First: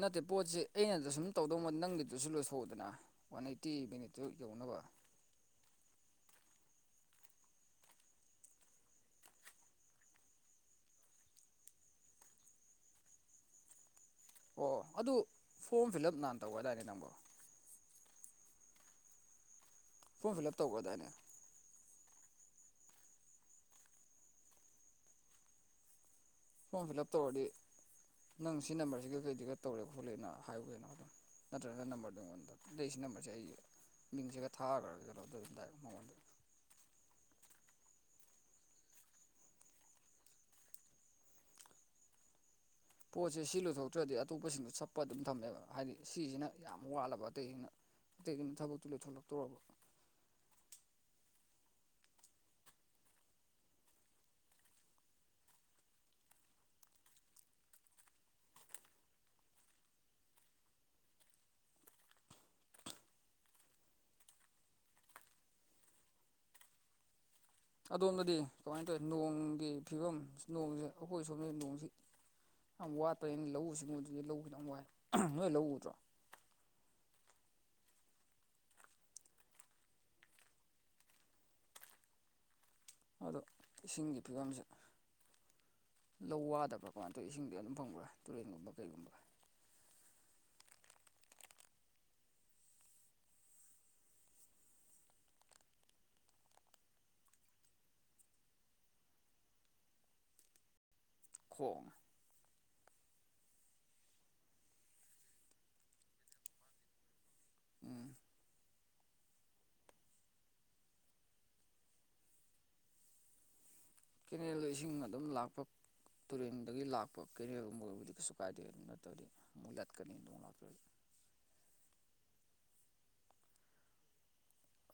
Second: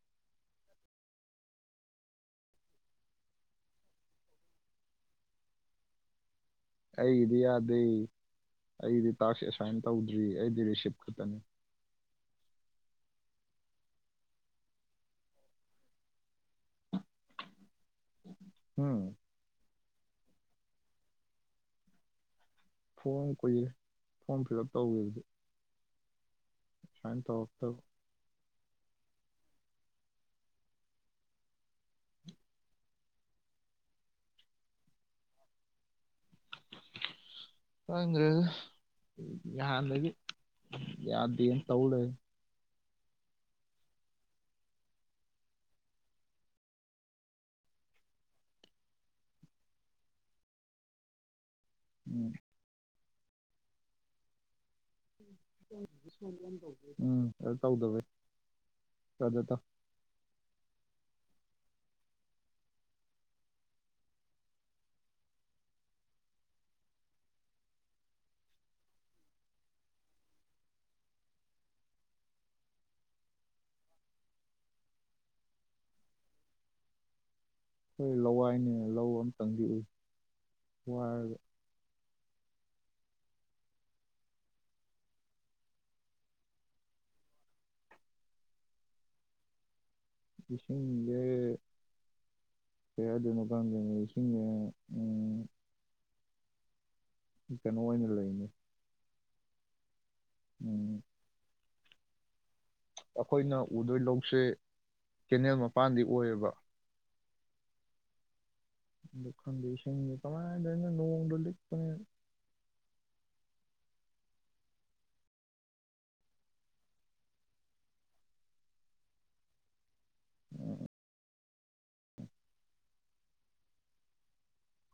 ꯅꯠꯇꯦ ꯄꯣꯠꯁꯦ ꯑꯩꯅꯗ ꯁꯨꯝ ꯇꯧꯗꯧꯕ ꯅꯪꯒꯤꯗꯨꯁꯨ ꯂꯣꯏꯊꯣꯛꯎꯨꯗꯅ ꯋꯥꯟ ꯑꯦꯠꯇꯤ ꯃꯤꯅꯤꯠꯇꯨ ꯌꯧꯅꯕ ꯑꯩꯒꯤꯗꯤ ꯌꯥꯗꯦ ꯑꯩꯗꯤ ꯇꯥꯛꯁ ꯑꯦꯁꯥꯏꯟ ꯇꯧꯗ꯭ꯔꯤ ꯑꯩꯗꯤ ꯔꯤꯁꯤꯞ ꯈꯛꯇꯅꯤ ꯑꯣ ꯑꯗꯨ ꯐꯣꯔꯝ ꯐꯤꯜ ꯎꯞ ꯅꯥꯍꯥꯜ ꯇꯧꯒꯔꯗꯥꯢꯅꯦ ꯅꯪꯕꯣ ꯎꯝ ꯐꯣꯝ ꯐꯤꯂ ꯎꯞ ꯇꯧꯒ꯭ꯔꯥꯗꯥꯏꯅꯦ ꯐꯣꯝ ꯀꯨꯏꯔꯦ ꯐꯣꯝ ꯐꯤꯜ ꯎꯞ ꯇꯧꯈꯤꯕꯗꯤ ꯐꯣꯝ ꯐꯤꯜ ꯑꯞ ꯑꯦꯁꯥꯏꯟ ꯇꯧꯔꯗꯤ ꯇꯧꯔꯛꯇꯕ ꯅꯪ ꯁꯤ ꯅꯝꯕꯔꯁꯤꯒ ꯀꯩꯀꯩꯅꯣꯒ ꯇꯧꯔꯦ ꯈꯣꯠꯂꯦꯅ ꯍꯥꯏꯌꯨꯒꯩꯅꯣ ꯑꯗꯨꯝ ꯅꯠꯇ꯭ꯔ ꯅ ꯅꯝꯕꯔ ꯗꯣ ꯁꯤ ꯂꯩ ꯅꯝꯕꯔꯁꯦ ꯑꯩ ꯃꯤꯡꯁꯤꯒ ꯊꯥꯈ꯭ꯔꯒ ꯑꯗꯨ ꯑꯗꯨꯝꯗꯥꯏ ꯃꯉꯣꯟꯗ ꯈꯪꯈ꯭ꯔꯦꯗ ꯅꯍꯥꯟꯗꯒꯤ ꯌꯥꯗꯦꯅ ꯇꯧ ꯂꯩ ꯄꯣꯠꯁꯦ ꯁꯤ ꯂꯣꯏꯊꯣꯛꯇ꯭ꯔꯗꯤ ꯑꯇꯣꯞꯄꯁꯤꯡꯗꯣ ꯆꯠꯄ ꯑꯗꯨꯝ ꯊꯝꯃꯦꯕ ꯍꯥꯏꯗꯤ ꯁꯤꯁꯤꯅ ꯌꯥꯝ ꯋꯥꯠꯂꯕ ꯑꯇꯩꯁꯤꯡꯅ ꯑꯇꯩꯁꯤꯅ ꯊꯕꯛꯛꯇꯣ ꯂꯣꯢꯊꯣꯛꯅꯕ ꯇꯧꯔꯕ ꯎꯝ ꯎꯝ ꯑꯗ ꯇꯧꯗꯕꯩ ꯑꯗ ꯇꯧ ꯑꯗꯣꯝꯗꯗꯤ ꯀꯃꯥꯏ ꯇꯧꯏ ꯅꯣꯡꯒꯤ ꯐꯤꯕꯝ ꯅꯣꯡꯁꯦ ꯑꯩꯈꯣꯏ ꯁꯣꯝꯗꯗꯤ ꯅꯣꯡꯁꯤ ꯌꯥꯝ ꯋꯥꯠꯄꯩ ꯂꯧꯎ ꯁꯤꯡꯎꯕꯖꯦ ꯂꯧ ꯈꯤꯇꯡ ꯋꯥꯏ ꯅꯣꯏ ꯂꯧ ꯎꯗ꯭ꯔꯣ ꯈꯣꯏ ꯂꯋꯥꯏꯅꯤꯅ ꯂꯧ ꯑꯝꯇꯪꯗꯤ ꯎꯏ ꯋꯥꯏꯔꯒ ꯑꯗꯣ ꯏꯁꯤꯡꯒꯤ ꯐꯤꯕꯝꯁꯦ ꯂꯧ ꯋꯥꯗꯕ꯭ꯔꯥ ꯀꯃꯥꯏ ꯇꯧꯏ ꯏꯁꯤꯡꯗꯤ ꯑꯗꯨꯝ ꯐꯪꯕ꯭ꯔꯥ ꯇꯨꯔꯦꯟꯒꯨꯝꯕ ꯀꯩꯒꯨꯝꯕ ꯏꯁꯤꯡꯖꯦ ꯍꯣ ꯑꯗꯨ ꯃꯇꯥꯡꯗꯅꯦ ꯏꯁꯤꯡꯁꯦ ꯎꯝ ꯀꯩꯅꯣ ꯑꯣꯏꯅ ꯂꯩꯕꯅꯦ ꯎꯝ ꯈꯣ ꯑꯩꯈꯣꯏꯅ ꯎꯗꯣꯏ ꯂꯧꯁꯦ ꯀꯦꯅꯦꯜ ꯃꯄꯥꯟꯗꯤ ꯑꯣꯏꯌꯦꯕ ꯎꯝ ꯑꯗꯣ ꯈꯪꯗꯦ ꯏꯁꯤꯡꯖꯦ ꯀꯃꯥꯏ ꯇꯧꯏꯅꯣ ꯅꯣꯡꯗꯣ ꯂꯤꯛꯄꯅꯦ ꯀꯦꯅꯦꯜꯗ ꯏꯁꯤꯡ ꯑꯗꯨꯝ ꯂꯥꯛꯄ ꯇꯨꯔꯦꯟꯗꯒꯤ ꯂꯥꯛꯄ ꯀꯦꯅꯦꯜꯒꯨꯝꯕ ꯑꯣꯏꯔꯕꯨꯗꯤ ꯀꯩꯁꯨ ꯀꯥꯏꯗꯦ ꯑꯗꯨ ꯅꯠꯇ꯭ꯔꯗꯤ ꯑꯃꯨꯛ ꯂꯠꯀꯅꯤ ꯅꯣꯡ ꯂꯥꯛꯇ꯭ꯔꯗꯤ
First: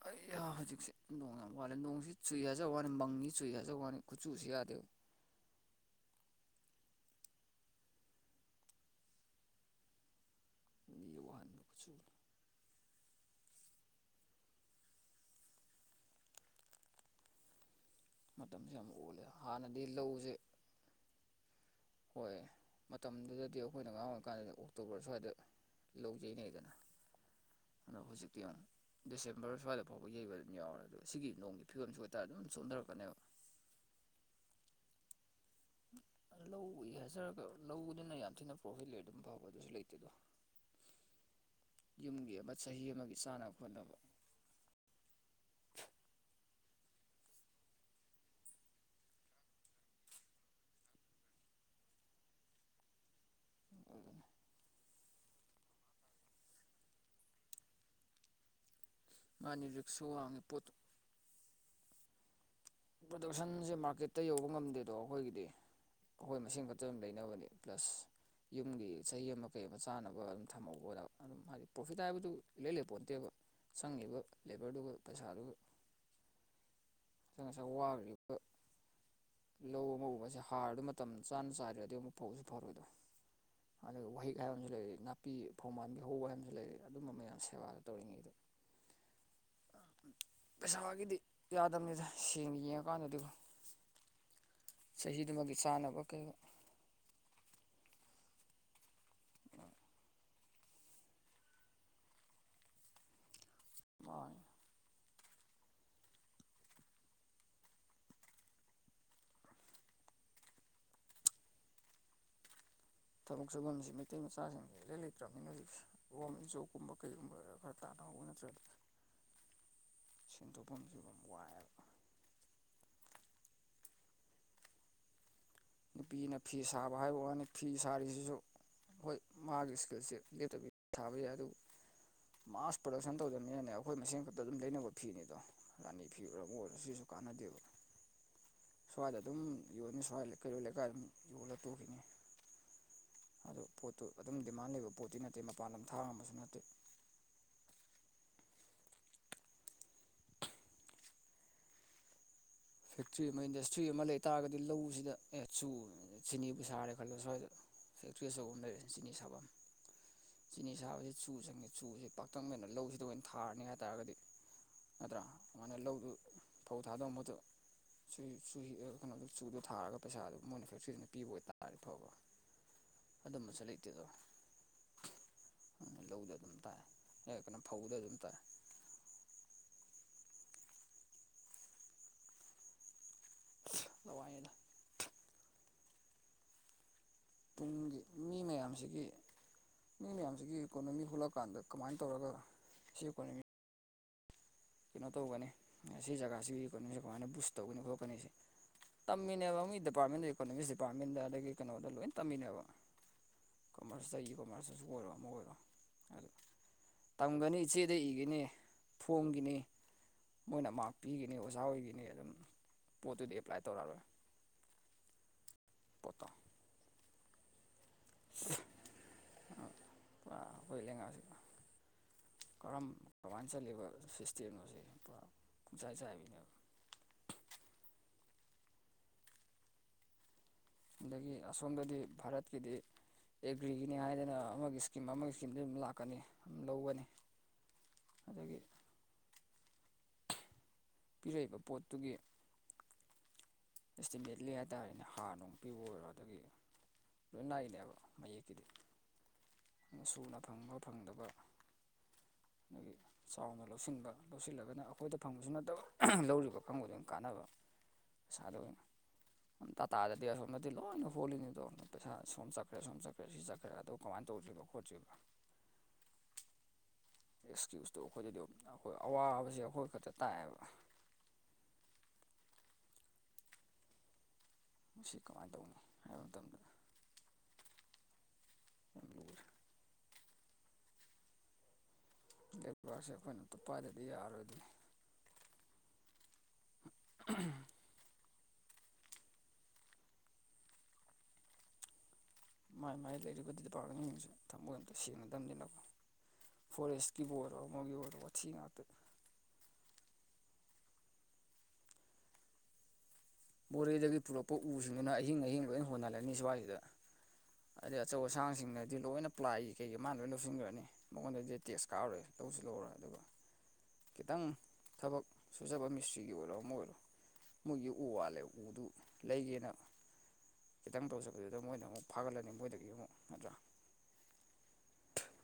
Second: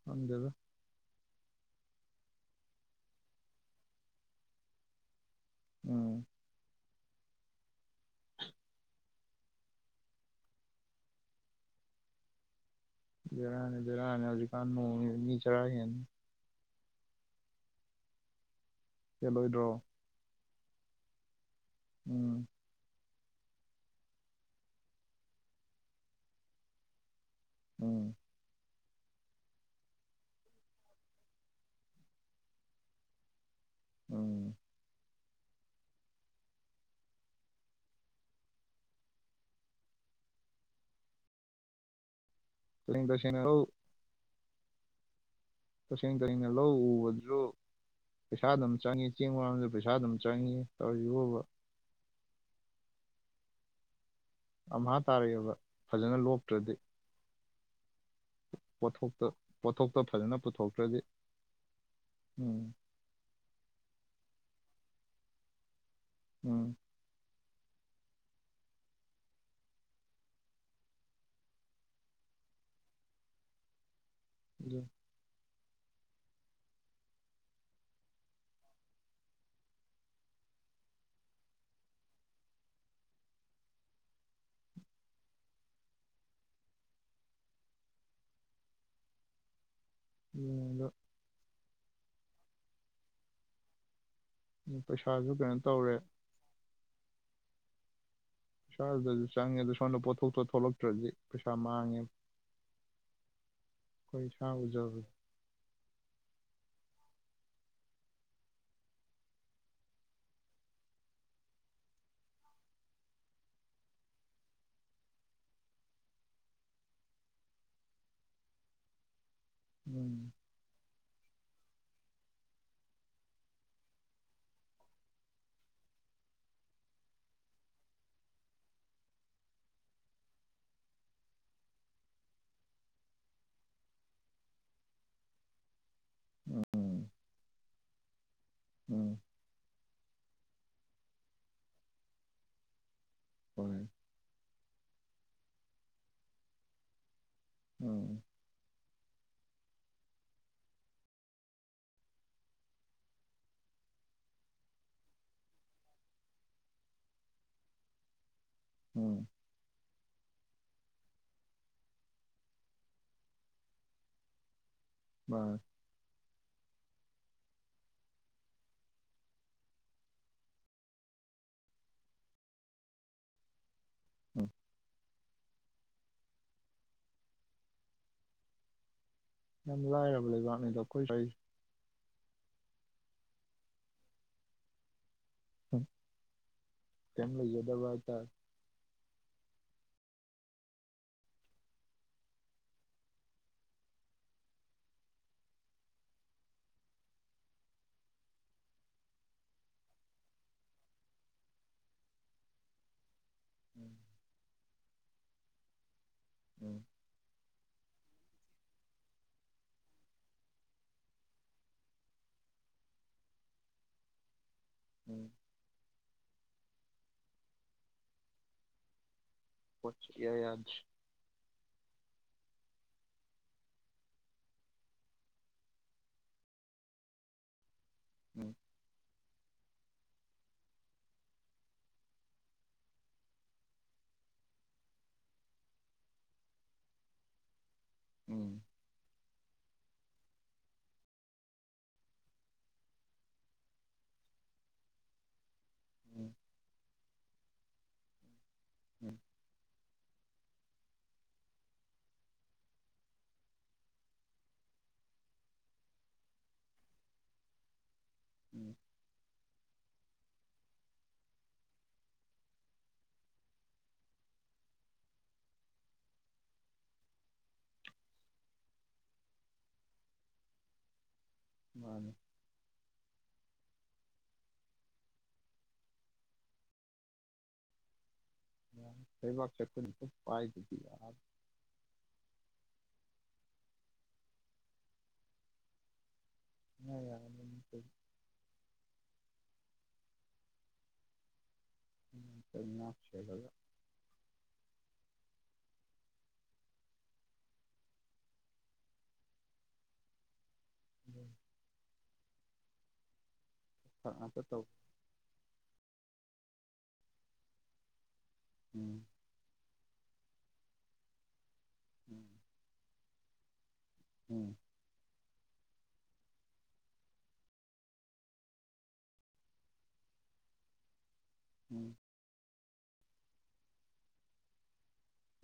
ꯈꯪꯗꯦꯗ ꯑꯩꯍꯥ ꯍꯧꯖꯤꯛꯁꯦ ꯅꯣꯡ ꯌꯥꯝ ꯋꯥꯠꯂꯦ ꯅꯣꯡꯖꯤ ꯆꯨꯏ ꯍꯥꯏꯖꯕ ꯋꯥꯅꯤ ꯃꯪꯅꯤ ꯆꯨꯏ ꯍꯥꯏꯖꯕ ꯋꯥꯅꯤ ꯀꯨꯆꯨꯁꯦ ꯌꯥꯗꯦꯕ ꯎꯝ ꯃꯤ ꯋꯥꯍꯟꯕꯁꯨ ꯕꯦꯔꯥꯅꯤ ꯕꯦꯔꯥꯅꯤ ꯍꯧꯖꯤꯛꯀꯥꯟ ꯅꯣꯡꯖꯦ ꯃꯤ ꯆꯔꯥ ꯍꯦꯟꯅꯤ ꯃꯇꯝꯖꯦ ꯌꯥꯝ ꯑꯣꯜꯂꯦ ꯍꯦꯜꯂꯣꯏꯗ꯭ꯔꯣ ꯍꯥꯟꯅꯗꯤ ꯂꯧꯖꯦ ꯍꯣꯏ ꯎꯝ ꯃꯇꯝꯗꯨꯗꯗꯤ ꯑꯈꯣꯏꯅ ꯑꯉꯥꯡ ꯑꯣꯏꯔꯤꯀꯥꯟꯗꯗꯤ ꯑꯣꯛꯇꯣꯕ꯭ꯔ ꯁ꯭ꯋꯥꯏꯗ ꯂꯧꯖꯦ ꯌꯩꯅꯩꯗꯅ ꯂꯧ ꯎꯝ ꯍꯧꯖꯤꯛ ꯇꯤꯌꯣꯡ ꯗꯤꯁꯦꯝꯕ꯭ꯔ ꯁ꯭ꯋꯥꯏꯗꯐꯥꯎꯕ ꯌꯩꯕ ꯑꯗꯨꯝ ꯌꯥꯎꯔꯦ ꯑꯗꯣ ꯁꯤꯒꯤ ꯅꯣꯡꯒꯤ ꯐꯤꯕꯝꯁꯤ ꯑꯣꯏꯇꯥꯔꯗꯤ ꯑꯗꯨꯝ ꯆꯣꯟꯗꯔꯛꯀꯅꯦꯕ ꯎꯝ ꯂꯧ ꯎꯏ ꯍꯥꯏꯖꯔꯒ ꯂꯧꯗꯨꯅ ꯌꯥꯝ ꯊꯤꯅ ꯄ꯭ꯔꯣꯐꯤꯠ ꯂꯩ ꯑꯗꯨꯝ ꯐꯕ ꯑꯗꯨꯁꯨ ꯂꯩꯇꯦꯗꯣ ꯌꯨꯝꯒꯤ ꯑꯃ ꯆꯍꯤ ꯇꯁꯦꯡ ꯑꯃꯒꯤ ꯇꯁꯦꯡꯅ ꯆꯥꯅꯕ ꯂꯧ ꯈꯣꯠꯅꯕ ꯇꯁꯦꯡ ꯇꯁꯦꯡꯅ ꯂꯧ ꯎꯕꯗꯨꯖꯨ ꯄꯩꯁꯥ ꯑꯗꯨꯝ ꯆꯪꯉꯤ ꯆꯦꯡ ꯋꯥꯟꯕꯖꯨ ꯄꯩꯁꯥ ꯑꯗꯨꯝ ꯆꯪꯏ ꯇꯧꯔꯤꯖꯤꯕꯣꯕ ꯎꯝ ꯑꯝꯍꯥ ꯇꯥꯔꯛꯑꯦꯕ ꯐꯖꯅ ꯂꯣꯛꯇ꯭ꯔꯗꯤ ꯄꯣꯠꯊꯣꯛꯇ ꯃꯥꯅꯤ ꯔꯤꯛꯁꯁꯨ ꯄꯣꯠꯊꯣꯛꯇ ꯐꯖꯅ ꯋꯥꯡꯉꯤ ꯄꯣꯠ ꯄꯨꯊꯣꯛꯇ꯭ꯔꯗꯤ ꯎꯝ ꯄ꯭ꯔꯗꯛꯁꯟꯁꯦ ꯃꯥꯔꯀꯦꯠꯇ ꯌꯧꯕ ꯉꯝꯗꯦꯗꯣ ꯑꯩꯈꯣꯏꯒꯤꯗꯤ ꯑꯩꯈꯣꯏ ꯃꯁꯦꯟ ꯎꯝ ꯈꯠꯇꯪ ꯂꯩꯩꯅꯕꯅꯤ ꯄ꯭ꯂꯁ ꯌꯨꯝꯒꯤ ꯆꯍꯤ ꯑꯃ ꯀꯩ ꯑꯃ ꯆꯥꯅꯕ ꯑꯗꯨꯝ ꯊꯝꯍꯧꯕ ꯑꯣꯏꯅꯕ ꯑꯗꯨꯝ ꯍꯥꯏꯗꯤ ꯄ꯭ꯔꯣꯐꯤꯠ ꯍꯥꯏꯕꯗꯨ ꯏꯂꯩ ꯂꯩꯄꯣꯟꯇꯦꯕ ꯆꯪꯉꯤꯕ ꯑꯗꯨ ꯂꯦꯕ꯭ꯔꯗꯨꯒ ꯄꯩꯁꯥꯗꯨꯒ ꯑꯗ ꯉꯁꯥꯏ ꯋꯥꯒ꯭ꯔꯤꯗꯨꯒ ꯂꯧ ꯑꯃ ꯎꯕꯁꯦ ꯍꯥꯔꯗꯨ ꯃꯇꯝ ꯆꯥꯅ ꯆꯥꯏꯗ꯭ꯔꯗꯤ ꯑꯃꯨꯛ ꯐꯧꯖꯤ ꯐꯔꯣꯏꯗꯣ ꯑꯗꯨꯒ ꯋꯥꯍꯤꯛ ꯍꯥꯏꯕ ꯑꯃꯖꯨ ꯂꯩꯔꯤ ꯅꯥꯄꯤ ꯐꯧꯃꯥꯟꯕꯤ ꯍꯧꯕ ꯍꯥꯏꯕ ꯑꯃꯖꯨ ꯂꯩꯔꯤ ꯑꯗꯨꯝꯕ ꯃꯌꯥꯝ ꯁꯦꯕꯥꯗꯣ ꯇꯧꯔꯤꯉꯩꯗ ꯑꯗꯨ ꯄꯩꯁꯥꯒꯤꯗꯤ ꯌꯥꯗꯝꯅꯤꯗ ꯁꯦꯡꯅ ꯌꯦꯡꯉꯀꯥꯟꯗꯗꯤꯀꯣ ꯎꯝ ꯄꯩꯁꯥꯖꯨ ꯆꯍꯤꯗꯨꯃꯒꯤ ꯀꯩꯅꯣ ꯇꯧꯔꯦ ꯆꯥꯅꯕ ꯀꯩ ꯕꯤꯁꯥꯜꯗꯖꯨ ꯆꯪꯉꯦ ꯑꯗꯣ ꯁꯣꯟꯗ ꯄꯣꯠꯊꯣꯛꯇꯣ ꯊꯣꯛꯂꯛꯇ꯭ꯔꯗꯤ ꯄꯩꯁꯥ ꯃꯥꯡꯉꯦ ꯈꯣꯏ ꯃꯥꯡꯉꯦ ꯏꯁꯥꯥꯅ ꯎꯖꯕꯗꯤ ꯊꯕꯛ ꯆꯪꯕꯝꯖꯦ ꯃꯩꯇꯩ ꯃꯆꯥꯖꯤꯡꯖꯦ ꯏꯂꯩ ꯂꯩꯇ꯭ꯔꯝꯅꯤꯅꯦ ꯍꯧꯖꯤꯛꯖꯦ ꯒꯣꯔꯃꯦꯟ ꯖꯣꯞ ꯀꯨꯝꯕ ꯀꯩꯒꯨꯝꯕ ꯈꯔ ꯇꯥꯅꯍꯧꯕ ꯅꯠꯇ꯭ꯔꯗꯤ ꯎꯝ ꯁꯦꯟꯊꯣꯛꯐꯝꯖꯦ ꯌꯥꯝ ꯋꯥꯏꯑꯦꯕ ꯅꯨꯄꯤꯅ ꯐꯤ ꯁꯥꯕ ꯍꯥꯏꯕ ꯋꯥꯅꯤ ꯐꯤ ꯁꯥꯔꯤꯁꯤꯁꯨ ꯍꯣꯏ ꯃꯥꯒꯤ ꯏꯁꯀꯤꯜꯁꯦ ꯂꯦꯞꯇꯕꯤ ꯊꯥꯕ ꯌꯥꯏ ꯑꯗꯨꯕꯨ ꯃꯥꯁ ꯄ꯭ꯔꯗꯛꯁꯟ ꯇꯧꯗꯕꯅꯤꯅꯅꯦ ꯑꯩꯈꯣꯏ ꯃꯁꯦꯟ ꯈꯛꯇ ꯑꯗꯨꯝ ꯂꯩꯅꯕ ꯐꯤꯅꯤꯗꯣ ꯔꯥꯅꯤ ꯐꯤ ꯑꯣꯏꯔꯕꯨ ꯑꯣꯏꯔꯁꯨ ꯁꯤꯁꯨ ꯎꯝ ꯀꯥꯟꯅꯗꯦꯕ ꯎꯝ ꯁ꯭ꯋꯥꯏꯗ ꯑꯗꯨꯝ ꯌꯣꯟꯅꯤ ꯁ꯭ꯋꯥꯏ ꯂꯩ ꯀꯩꯔꯣꯏ ꯂꯩꯀꯥꯏꯗ ꯑꯗꯨꯝ ꯌꯣꯜꯂ ꯇꯣꯛꯈꯤꯅꯤ ꯑꯗꯣ ꯍꯣꯏ ꯄꯣꯠꯇꯨ ꯑꯗꯨꯝ ꯗꯤꯃꯥꯟ ꯂꯩꯕ ꯄꯣꯠꯇꯤ ꯅꯠꯇꯦ ꯃꯄꯥꯟ ꯂꯝ ꯊꯥꯔꯝꯕꯁꯨ ꯅꯠꯇꯦ ꯎꯝ ꯐꯦꯛꯇ꯭ꯔꯤ ꯑꯃ ꯏꯟꯗꯁꯇ꯭ꯔꯤ ꯑꯃ ꯂꯩꯇꯥꯥꯔꯒꯗꯤ ꯂꯧꯁꯤꯗ ꯑꯦ ꯆꯨ ꯆꯤꯅꯤꯕꯨ ꯁꯥꯔꯦ ꯈꯜꯂꯣ ꯁ꯭ꯋꯥꯏꯗ ꯐꯛꯇ꯭ꯔꯤ ꯑꯆꯧꯕ ꯑꯃ ꯂꯩꯔꯦ ꯆꯤꯅꯤ ꯎꯝ ꯁꯥꯕꯝ ꯆꯤꯅꯤ ꯁꯥꯕꯁꯤ ꯆꯨ ꯆꯪꯉꯦ ꯆꯨꯖꯦ ꯄꯥꯛꯇꯛꯅꯅ ꯂꯧꯖꯤꯗ ꯑꯣꯏꯅ ꯊꯥꯔꯅꯤ ꯍꯥꯏꯇꯥꯔꯒꯗꯤ ꯅꯠꯇ꯭ꯔ ꯃꯥ ꯩꯅ ꯂꯧꯗꯨ ꯐꯧ ꯊꯥꯗꯣꯛꯑꯝꯕꯗꯨ ꯁꯨ ꯆꯨ ꯀꯩꯅꯣꯗꯣ ꯆꯨꯗꯣ ꯊꯥꯔꯒ ꯄꯩꯁꯥꯗꯨꯣ ꯃꯣꯏꯅꯤꯐꯦꯛꯇ꯭ꯔꯤꯗꯨꯅ ꯄꯤꯕ ꯑꯣꯏꯇꯥꯔꯗꯤ ꯐꯕ ꯑꯗꯨꯝꯕꯁꯨ ꯂꯩꯇꯦꯗꯣ ꯎꯝ ꯎ ꯂꯧꯗ ꯑꯗꯨꯝ ꯇꯥꯏ ꯍ ꯀꯩꯅꯣ ꯐꯧꯗ ꯑꯗꯨꯝ ꯇꯥꯏ ꯌꯥꯝ ꯂꯥꯛꯑꯦꯕ ꯋꯥꯅꯤꯗ ꯀꯣꯏ ꯀ ꯂꯥꯏꯅ ꯀꯅ ꯌꯗꯕ ꯇꯨꯡꯒꯤ ꯇ ꯃꯤ ꯃꯌꯥꯝꯁꯤꯒꯤ ꯃꯤ ꯃꯌꯥꯝꯁꯤꯒꯤ ꯏꯀꯣꯅꯣꯃꯤ ꯍꯨꯜꯂꯛꯀꯥꯟꯗ ꯀꯃꯥꯏꯅ ꯇꯧꯔꯒ ꯁꯤ ꯏꯀꯣꯅꯣꯃꯤ ꯀꯩꯅꯣ ꯇꯧꯒꯅꯤ ꯁꯤ ꯖꯒꯥꯁꯤ ꯀꯩꯅꯣꯁꯦ ꯀꯃꯥꯏꯅ ꯕꯨꯁ ꯇꯧꯒꯅꯤ ꯈꯣꯠꯀꯅꯤꯁꯦ ꯇꯝꯃꯤꯅꯦꯕ ꯃꯤ ꯗꯤꯄꯥꯔꯠꯃꯦꯟꯗ ꯏꯀꯣꯅꯣꯃꯤꯛꯁ ꯗꯤꯄꯥꯔꯠꯃꯦꯟꯗ ꯑꯗꯒꯤ ꯀꯩꯅꯣꯗ ꯂꯣꯏ ꯇꯝꯃꯤꯅꯦꯕ ꯎꯝ ꯀꯃꯔꯁꯇꯒꯤ ꯀꯣꯃꯔꯁꯇꯁꯨ ꯑꯣꯏꯔꯣ ꯑꯃ ꯑꯣꯏꯔꯣ ꯎꯝ ꯐꯪꯒꯅꯤ ꯏꯆꯦꯗ ꯏꯈꯤꯅꯤ ꯐꯣꯡꯒꯤꯅꯤ ꯃꯣꯏꯅ ꯃꯥꯔꯛ ꯄꯤꯈꯤꯅꯤ ꯑꯣꯖꯥ ꯑꯣꯏꯈꯤꯅꯤ ꯑꯗꯨꯝ ꯄꯣꯠꯇꯨꯗꯤ ꯑꯦꯄ꯭ꯂꯥꯏ ꯇꯧꯔꯛꯑꯔꯣꯏ ꯎꯝ ꯄꯇꯥꯣ ꯄꯨ ꯄꯣꯠ ꯁꯨꯛꯌꯥ ꯌꯥꯗ꯭ꯔꯦ ꯀꯣꯏ ꯂꯉꯁꯤ [unintelligible] ꯀꯔꯝ ꯀꯃꯥꯏꯅ ꯆꯠꯂꯤꯕ ꯐꯦꯁꯇꯤꯕꯅꯣꯁꯦ ꯄꯨ ꯄꯨꯡꯆꯥꯏ ꯆꯥꯏꯕꯤꯅꯦꯕ ꯎꯝ ꯑꯗꯒꯤ ꯑꯁꯣꯝꯗꯗꯤ ꯚꯥꯔꯠꯀꯤꯗꯤ ꯑꯦꯒ꯭ꯔꯤꯒꯤꯅꯤ ꯍꯥꯏꯗꯅ ꯑꯃꯒꯤ ꯏꯁꯀꯤꯝ ꯑꯃꯒꯤ ꯏꯁꯀꯤꯝꯗꯨ ꯑꯗꯨꯝ ꯂꯥꯛꯀꯅꯤ ꯑꯗꯨꯝ ꯂꯧꯒꯅꯤ ꯎꯝ ꯑꯗꯒꯤ ꯄꯤꯔꯛꯏꯕ ꯄꯣꯠꯇꯨꯒꯤ ꯑꯦꯁꯇꯤꯃꯦꯠꯂꯤ ꯍꯥꯏꯇꯥꯔꯦꯅꯦ ꯍꯥꯔ ꯅꯨꯡ ꯄꯤꯕ ꯑꯣꯏꯔꯣ ꯎꯝ ꯑꯗꯨꯒꯤ ꯂꯣꯏ ꯂꯥꯛꯏꯅꯦꯕ ꯃꯌꯦꯛꯀꯤꯗꯤ ꯎꯝ ꯁꯨꯅ ꯐꯪꯕ ꯐꯪꯗꯕ ꯃꯥꯒꯤ ꯆꯥꯎꯅ ꯂꯧꯁꯤꯟꯕ ꯂꯧꯁꯤꯜꯂꯒꯅ ꯑꯩꯈꯣꯏꯗ ꯐꯪꯕꯁꯨ ꯅꯠꯇꯕ ꯂꯧꯔꯤꯕ ꯐꯪꯕꯗꯝ ꯀꯥꯟꯅꯕ ꯄꯁ ꯎꯝ ꯑꯗꯨꯅ ꯇꯥꯇꯥꯗꯗꯤ ꯑꯁꯣꯝꯗꯗꯤ ꯂꯣꯏꯅ ꯍꯣꯜꯂꯤꯅꯤꯗꯣ ꯄꯩꯁꯥ ꯁꯣꯝ ꯆꯠꯈ꯭ꯔꯦ ꯁꯣꯝ ꯆꯠꯈ꯭ꯔꯦ ꯁꯤ ꯆꯠꯈ꯭ꯔꯦ ꯑꯗ ꯀꯃꯥꯏꯅ ꯇꯧꯁꯤꯣꯏꯅꯣ ꯈꯣꯠꯁꯤꯕ ꯑꯦꯛꯁꯀ꯭ꯌꯨꯁꯇꯣ ꯑꯩꯈꯣꯏꯗꯗꯤ ꯑꯗꯨꯝ ꯑꯩꯈꯣꯏ ꯑꯋꯥꯕꯁꯦ ꯑꯩꯈꯣꯏ ꯈꯛꯇ ꯇꯥꯏꯑꯕ ꯃꯥꯅꯦ ꯃꯁꯤ ꯀꯃꯥꯏꯅ ꯇꯧꯅꯤ ꯍꯥꯏꯕ ꯃꯇꯝꯗ ꯌꯥꯝ ꯂꯨꯔꯦ ꯍꯕꯥꯛꯁꯅꯤ ꯄꯥꯏꯗꯤ ꯂꯄꯁꯦ ꯑꯩꯈꯣꯏꯅ ꯎꯄꯥꯏꯗꯗꯤ ꯌꯥꯔꯗꯤ ꯎ ꯌꯥ ꯃꯥꯏ ꯉꯥꯛ ꯃꯥꯏ ꯁꯦꯜꯂꯒ ꯂꯩꯔꯤꯕꯗꯤꯄꯥꯔꯠꯃꯦꯟꯁꯤꯡꯁꯨ ꯊꯃꯣꯏ ꯑꯝꯇ ꯁꯦꯡꯅꯗꯕꯅꯤꯅꯀꯣ ꯐꯣꯔꯦꯁꯀꯤꯕꯨ ꯑꯣꯏꯔꯣ ꯑꯃꯒꯤ ꯑꯣꯏꯔꯣ ꯋꯥꯊꯤ ꯉꯥꯛꯇꯅꯤ [inaudible] ꯐꯛ ꯃꯣꯔꯦꯗꯒꯤ ꯉꯥꯛꯇ ꯄꯨꯔꯛꯄ ꯇꯧ ꯎꯁꯤꯡꯗꯨꯅ ꯑꯍꯤꯡ ꯑꯍꯤꯡ ꯂꯣꯏ ꯑꯣꯏꯅ ꯍꯣꯟꯅꯜꯂꯅꯤ ꯁ꯭ꯋꯥꯏꯁꯤꯗ ꯑꯗꯩ ꯑꯆꯧ ꯎꯝ ꯑꯁꯥꯡꯁꯤꯡꯅꯗꯤ ꯂꯣꯏꯅ ꯄ꯭ꯂꯥꯏ ꯀꯩꯀ ꯃꯥꯅ ꯂꯣꯏꯅ ꯂꯧꯁꯤꯟꯈ꯭ꯔꯅꯤ ꯃꯉꯣꯟꯗꯗꯤ ꯇꯦꯁ ꯀꯥꯔꯦ ꯎꯝ ꯂꯧꯁꯨ ꯂꯧꯔꯦ ꯑꯗꯨꯒ ꯈꯤꯇꯪ ꯎꯝ ꯊꯕꯛ ꯁꯨꯖꯕ ꯃꯤꯁꯇ꯭ꯔꯤꯒꯤ ꯑꯣꯏꯔꯣ ꯑꯃ ꯑꯣꯏꯔꯣ ꯃꯣꯏꯒꯤ ꯎ ꯋꯥꯜꯂꯦ ꯎꯗꯨ ꯂꯩꯒꯦꯅ ꯈꯤꯇꯪ ꯇꯧꯖꯄꯗꯨꯗ ꯃꯣꯏꯅ ꯎꯝ ꯑꯃꯨꯛ ꯐꯥꯒꯠꯂꯅꯤ ꯃꯣꯏꯗꯒꯤ ꯑꯃꯨꯛ ꯅꯠꯇ꯭ꯔꯥ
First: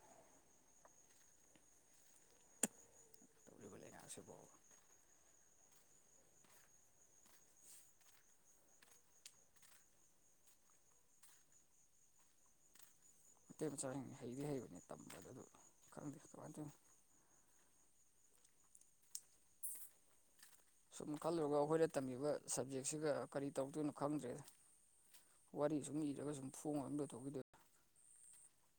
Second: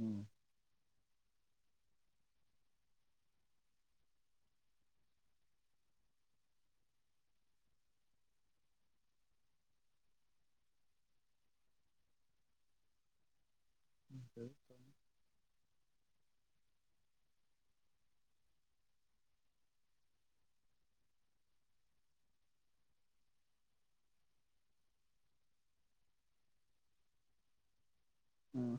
ꯎꯝ ꯑꯁꯕ ꯑꯇꯦꯝꯅ ꯆꯥꯅꯤꯡꯅꯤ ꯍꯩꯗꯤ ꯍꯩꯕꯅꯤ ꯇꯝꯕꯗ ꯑꯗꯨ ꯈꯪꯗꯦ ꯀꯃꯥꯏꯅ ꯇꯧꯅꯣ ꯁꯨꯝ ꯈꯜꯂꯨꯔꯒ ꯑꯩꯈꯣꯏꯅ ꯇꯝꯃꯤꯕ ꯁꯕꯖꯦꯛꯁꯤꯒ ꯀꯔꯤ ꯇꯧꯗꯣꯏꯅꯣ ꯈꯪꯗ꯭ꯔꯦ ꯋꯥꯔꯤ ꯁꯨꯝ ꯏꯔꯒ ꯁꯨꯝ ꯐꯣꯡ ꯑꯗ ꯇꯧꯈꯤꯗꯕ ꯎꯝ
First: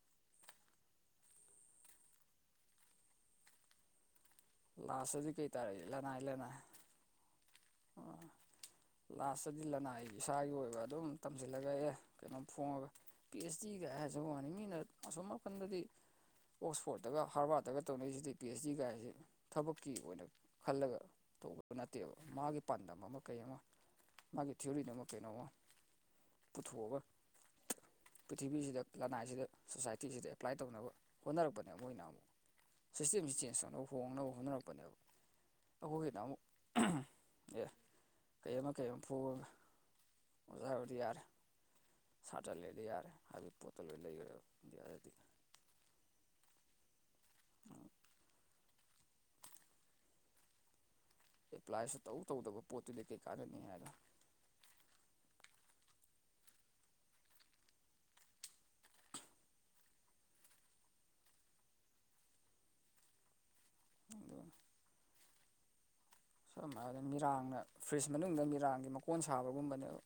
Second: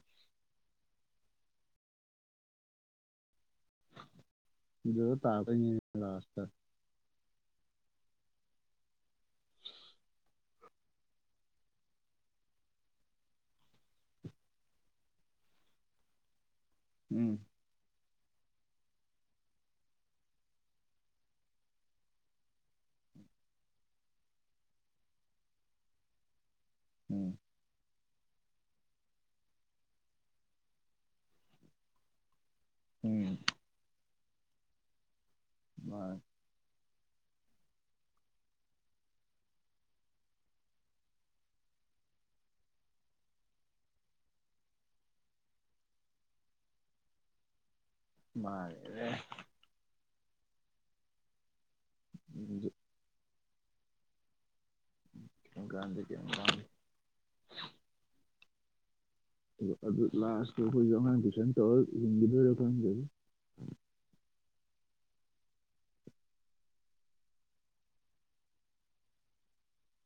ꯁꯤꯗ ꯂꯥꯁꯇꯗꯤ ꯀꯩ ꯇꯔꯦ ꯇꯥꯔꯛꯇꯣꯏꯅꯤꯅꯦ ꯂꯅꯥꯏ ꯂꯥꯁꯇ ꯂꯅꯥꯏ ꯑꯣ ꯂꯥꯁꯇꯗꯤ ꯂꯅꯥꯏ ꯏꯁꯥꯒꯤ ꯑꯣꯏꯕ ꯑꯗꯨꯝ ꯇꯝꯁꯤꯜꯂꯒ ꯑꯦ ꯀꯩꯅꯣꯝ ꯐꯣꯡꯉꯒ ꯄꯤ ꯑꯩꯆ ꯗꯤ ꯀꯥꯏ ꯍꯥꯏꯔꯁꯨ ꯋꯥꯅꯤꯡꯉꯤꯅ ꯑꯁꯣꯝ ꯅꯥꯄꯟꯗꯗꯤ ꯑꯣꯛꯁꯐꯣꯔꯗꯠꯇꯒ ꯎꯝ ꯍꯥꯔꯕꯥꯔꯗꯒ ꯇꯧꯅꯩꯁꯤꯗꯤ ꯄꯤ ꯑꯦꯁ ꯗꯤ ꯀꯥꯏꯁꯦ ꯊꯕꯛꯀꯤ ꯑꯣꯏꯅ ꯈꯜꯂꯒ ꯇꯧꯕꯗꯨ ꯅꯠꯇꯦꯕ ꯃꯥꯒꯤ ꯄꯥꯟꯗꯝ ꯑꯃ ꯀꯩ ꯑꯃ ꯃꯥꯒꯤ ꯊꯤꯑꯣꯔꯤꯗ ꯑꯃ ꯀꯩꯅꯣꯝꯃ ꯄꯨꯊꯣꯛꯑꯒ ꯎꯝ ꯄ꯭ꯔꯤꯊꯤꯕꯤꯁꯤꯗ ꯂꯅꯥꯏꯁꯤꯗ ꯁꯣꯁꯥꯏꯇꯤꯁꯤꯗ ꯑꯦꯄ꯭ꯂꯥꯏ ꯇꯧꯅꯕ ꯍꯣꯠꯅꯔꯛꯄꯅꯦ ꯃꯣꯏꯅ ꯑꯃꯨꯛ ꯁꯤꯁꯇꯦꯝꯁꯤ ꯎꯝ ꯆꯦꯟꯖ ꯑꯅꯧ ꯍꯣꯡꯅꯕ ꯍꯣꯠꯅꯔꯛꯄꯅꯦꯕ ꯑꯩꯈꯣꯏꯒꯤꯅ ꯃꯥꯅꯦ ꯑꯃꯨꯛ ꯑꯦ ꯀꯩ ꯑꯃ ꯀꯩ ꯑꯃ ꯐꯣꯡꯉꯒ ꯑꯣꯖꯥ ꯍꯥꯏꯕꯗꯤ ꯌꯥꯔꯦ ꯁꯥꯇꯔꯥ ꯂꯩꯔꯗꯤ ꯌꯥꯔꯦ ꯍꯥꯏꯕꯗꯤ ꯄꯣꯠꯇꯣ ꯂꯣꯏ ꯂꯩꯒꯔꯦꯕ ꯍꯥꯏꯗꯤ [unintelligible] ꯑꯦꯄ꯭ꯂꯥꯏꯁꯨ ꯇꯧ ꯇꯧꯗꯕ ꯍꯧꯖꯤꯛ ꯄꯣꯠꯇꯨꯗꯤ ꯀꯩ ꯀꯥꯟꯅꯅꯤ ꯍꯥꯏꯔ [unintelligible] ꯑꯗꯨ ꯂꯥꯁꯇ ꯑꯩꯈꯣꯏꯁꯨ ꯑꯉꯥꯡ ꯇꯨꯏꯁꯟ ꯇꯧꯔꯒ ꯍꯤꯡꯈꯤꯗꯣꯏꯔ ꯈꯖꯒ ꯑꯗꯨꯅꯤ ꯁꯨ ꯍꯥꯏꯅ ꯃꯤꯔꯥꯡꯅ ꯐ꯭ꯔꯤꯖ ꯃꯅꯨꯡꯗ ꯃꯤꯔꯥꯡꯒꯤ ꯃꯀꯣꯟ ꯁꯥꯕꯒꯨꯝꯕꯅꯦꯕ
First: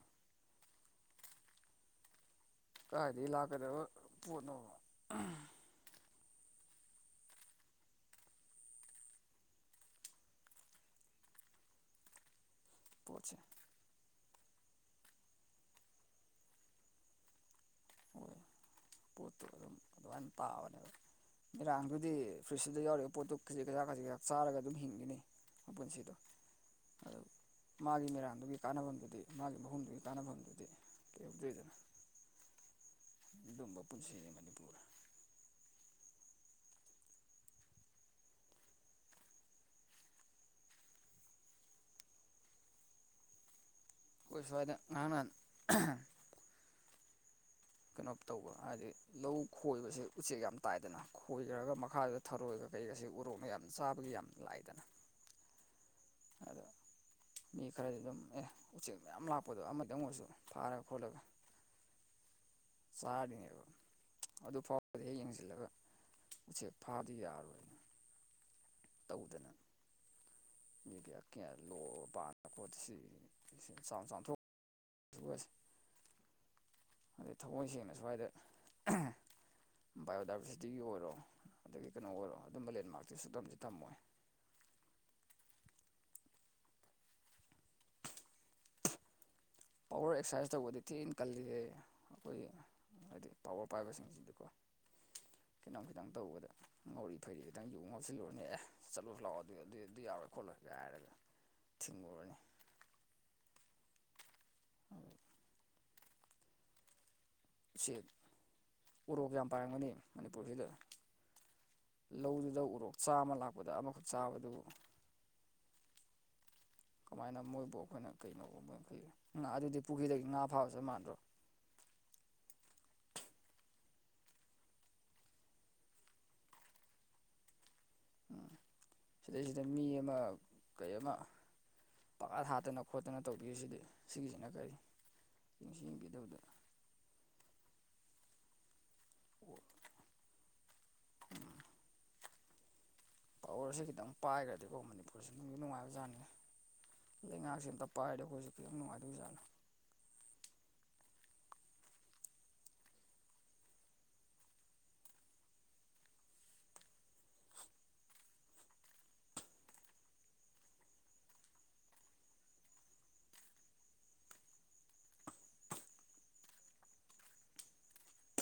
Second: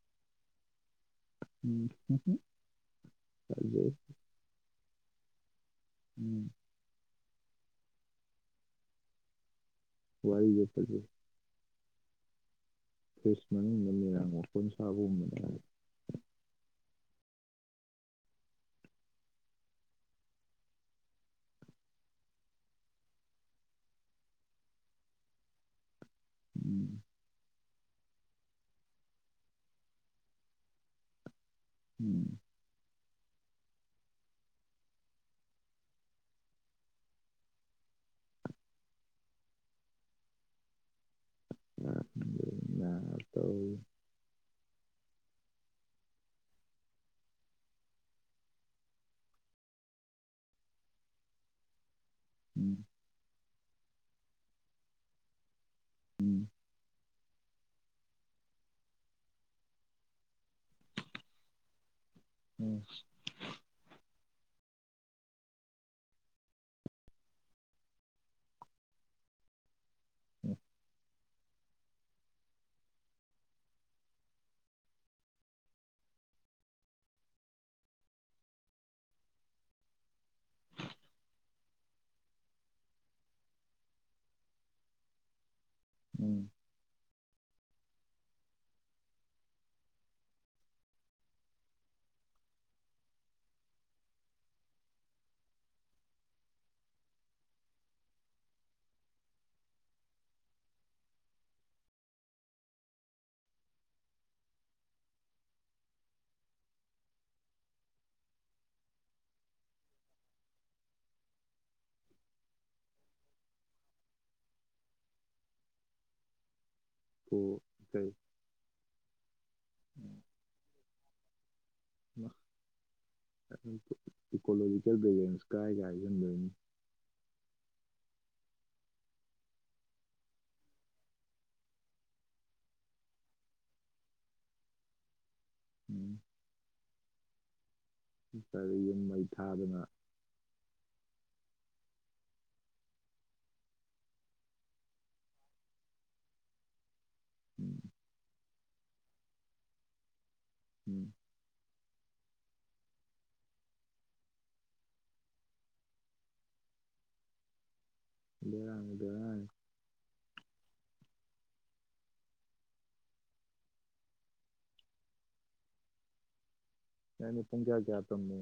[unintelligible] ꯀꯗꯥꯥꯏꯗꯒꯤ ꯂꯥꯛꯀꯗꯕ ꯐꯖꯩ ꯄꯣꯠꯅꯣꯕ ꯎꯝ [unintelligible] ꯄꯣꯠꯁꯦ ꯐ꯭ꯔꯦꯁ ꯃꯅꯨꯡꯃꯤꯔꯥꯡ ꯋꯥꯄꯣꯟ ꯁꯥꯕꯒꯨꯝꯕ ꯍꯣꯏ ꯄꯣꯠꯇꯨ ꯑꯗꯨꯝ ꯑꯗꯨꯃꯥꯏꯅ ꯇꯥꯕꯅꯦꯕ ꯏꯔꯥꯡꯗꯨꯗꯤ ꯐ꯭ꯔꯤꯖꯇꯨꯗ ꯌꯥꯎꯔꯤꯕ ꯄꯣꯠꯇꯨ ꯈꯖꯤꯛ ꯈꯖꯥꯛ ꯈꯖꯤꯛ ꯈꯖꯥꯛ ꯆꯥꯔꯒ ꯑꯗꯨꯝ ꯍꯤꯡꯒꯤꯅꯤ ꯃ ꯄꯨꯟꯁꯤꯗ ꯎꯝ ꯑꯗꯨ ꯃꯥꯒꯤ ꯃꯦꯔꯥꯡꯗꯨꯒꯤ ꯀꯥꯟꯅꯐꯝꯗꯨꯗꯤ ꯃꯥꯒꯤ ꯃꯍꯨꯝꯗꯨꯒꯤ ꯀꯥꯟꯅꯐꯝꯗꯨꯗꯤ ꯀꯩꯍꯧꯗꯣꯏꯗꯅ ꯎꯝ ꯑꯗꯨꯝꯕ ꯄꯨꯟꯁꯤꯅꯦ ꯃꯅꯤꯄꯨꯔ ꯉꯍꯥꯛꯇꯪ [inaudible] ꯇꯧꯔꯤ ꯑꯩꯈꯣꯏ ꯁꯋꯥꯏꯗ ꯉꯥꯔꯥꯡ ꯅꯥꯍꯟ ꯀꯅꯣꯞ ꯇꯧꯕ ꯍꯥꯏꯗꯤ ꯂꯧ ꯈꯣꯏꯕꯁꯤ ꯎꯆꯦꯛ ꯌꯥꯝ ꯇꯥꯏꯗꯅ ꯈꯣꯏꯈ꯭ꯔꯒ ꯃꯈꯥꯗ ꯊꯔꯣꯏꯒ ꯎꯝ ꯀꯩꯒꯁꯤ ꯎꯔꯣꯛꯅ ꯌꯥꯝ ꯆꯥꯕꯒꯤ ꯌꯥꯝ ꯂꯥꯏꯗꯅ ꯎꯝ ꯑꯗ ꯃꯤ ꯈꯔꯗꯤ ꯑꯗꯨꯝ ꯑꯦ ꯎꯆꯦꯛ ꯃꯌꯥꯝ ꯂꯥꯛꯄꯗꯣ ꯑꯃꯗꯪ ꯑꯣꯏꯔꯁꯨ ꯐꯥꯔꯒ ꯈꯣꯠꯂꯒ ꯎꯝ ꯆꯥꯔꯤꯅꯦꯕ ꯑꯗꯨ ꯐꯥꯎꯕꯗꯤ ꯑꯩ ꯌꯦꯡꯁꯤꯜꯂꯒ ꯎꯆꯦꯛ ꯐꯥꯕꯗꯤ ꯌꯥꯔꯣꯏ ꯇꯧꯗꯅ ꯎꯝ ꯃꯦꯗꯤꯌꯥ ꯀꯌꯥ ꯂꯣ ꯄꯥꯟ ꯄꯣꯠꯁꯤ ꯆꯥꯝ ꯆꯥꯝꯊꯣꯛ ꯑꯗꯨꯒꯁꯤ ꯑꯗꯩ ꯊꯃꯣꯏ ꯁꯦꯡꯅ ꯁ꯭ꯋꯥꯏꯗ ꯕꯥꯏꯑꯣꯗꯥꯏꯕꯔꯁꯤꯇꯤꯒꯤ ꯑꯣꯏꯔꯣ ꯑꯗꯒꯤ ꯀꯩꯅꯣ ꯑꯣꯏꯔꯣ ꯑꯗꯨꯝꯕ ꯂꯦꯟꯃꯥꯛꯇꯤ ꯁꯨꯛꯇꯝꯗꯤ ꯇꯝꯃꯣꯏ ꯎꯝ ꯄꯋꯥꯔ ꯑꯦꯛꯁꯔꯁꯥꯏꯁ ꯇꯧꯕꯗꯤ ꯊꯤꯅ ꯀꯜꯂꯤꯁꯦ ꯑꯩꯈꯣꯏꯒꯤ ꯍꯥꯏꯗꯤ ꯇꯋꯥꯔ ꯄꯥꯏꯕꯁꯤꯡꯁꯤꯗꯤꯀꯣ ꯀꯩꯅꯣꯝ ꯈꯤꯇꯪ ꯇꯧꯕꯗ ꯉꯧꯔꯤ ꯐꯩꯔꯤ ꯈꯤꯇꯪ ꯌꯨ ꯉꯥꯎꯁꯤꯜꯂꯨꯔꯅꯤ ꯑꯦ ꯆꯠꯂꯨꯔꯁꯤ ꯂꯥꯛꯑꯣ ꯑꯗꯨ ꯑꯗꯨ ꯑꯗꯨ ꯌꯥꯔꯣꯏ ꯈꯣꯠꯂꯣꯏꯒ ꯍꯥꯏꯔꯒ ꯊꯤꯡꯉꯨꯔꯅꯤ [inaudible] ꯎꯆꯦꯛ ꯎꯔꯣꯛ ꯌꯥꯝ ꯄꯥꯏꯔꯝꯒꯅꯤ ꯃꯅꯤꯄꯨꯔꯁꯤꯗ ꯂꯧꯗꯨꯗ ꯎꯔꯣꯛ ꯆꯥ ꯑꯃ ꯂꯥꯛꯄꯗ ꯑꯃꯈꯛ ꯆꯥꯕꯗꯨ ꯀꯃꯥꯏꯅ ꯀꯣ ꯃꯣꯏꯕꯨ ꯀꯩ ꯑꯩꯈꯣꯏꯅ ꯀꯩꯅꯣ ꯃꯣꯏꯩ ꯉꯥ ꯑꯗꯨꯗꯤ ꯄꯨꯈ꯭ꯔꯤꯗꯒꯤ ꯉꯥ ꯐꯥꯕꯁꯦ ꯃꯥꯟꯗ꯭ꯔꯣ ꯏꯀꯣꯂꯣꯖꯤꯀꯦꯜ ꯕꯦꯂꯦꯟꯁ ꯀꯥꯏ ꯀꯥꯏꯒꯟꯗꯣꯏꯅꯤ ꯎꯝ ꯁꯤꯗꯩꯁꯤꯗ ꯃꯤ ꯑꯃ ꯀꯩ ꯑꯃ ꯄꯪꯍꯥꯠ ꯍꯥꯠꯇꯅ ꯈꯣꯠꯇꯅ ꯇꯧꯕꯤꯔꯤꯁꯤꯗꯤ ꯁꯤꯒꯤꯁꯤꯅ ꯀꯔꯤ [inaudible] ꯌꯦꯡꯕꯤꯗꯕꯗ ꯀꯔꯤ ꯌꯨꯝ ꯃꯩ ꯊꯥꯗꯅ ꯇꯧꯔꯁꯤꯗꯤ ꯈꯤꯇꯪ ꯄꯥꯏꯒ꯭ꯔꯗꯤꯀꯣ ꯃꯅꯤꯄꯨꯔꯁꯦ ꯅꯨꯡꯗꯤ ꯅꯨꯡꯉꯥꯏꯕꯖꯥꯠꯅꯤ ꯂꯩꯉꯥꯛꯁꯦ ꯎꯝ ꯑꯝꯇ ꯄꯥꯏꯔꯗꯤ ꯑꯩꯈꯣꯏꯁꯦ ꯈꯤꯇꯪ ꯅꯨꯡꯉꯥꯏꯗꯣꯏꯖꯥꯠꯅꯤ [inaudible] [inaudible] ꯑꯩꯅ ꯄꯨꯡ ꯀꯌꯥ ꯀꯌꯥ ꯇꯝꯅꯦ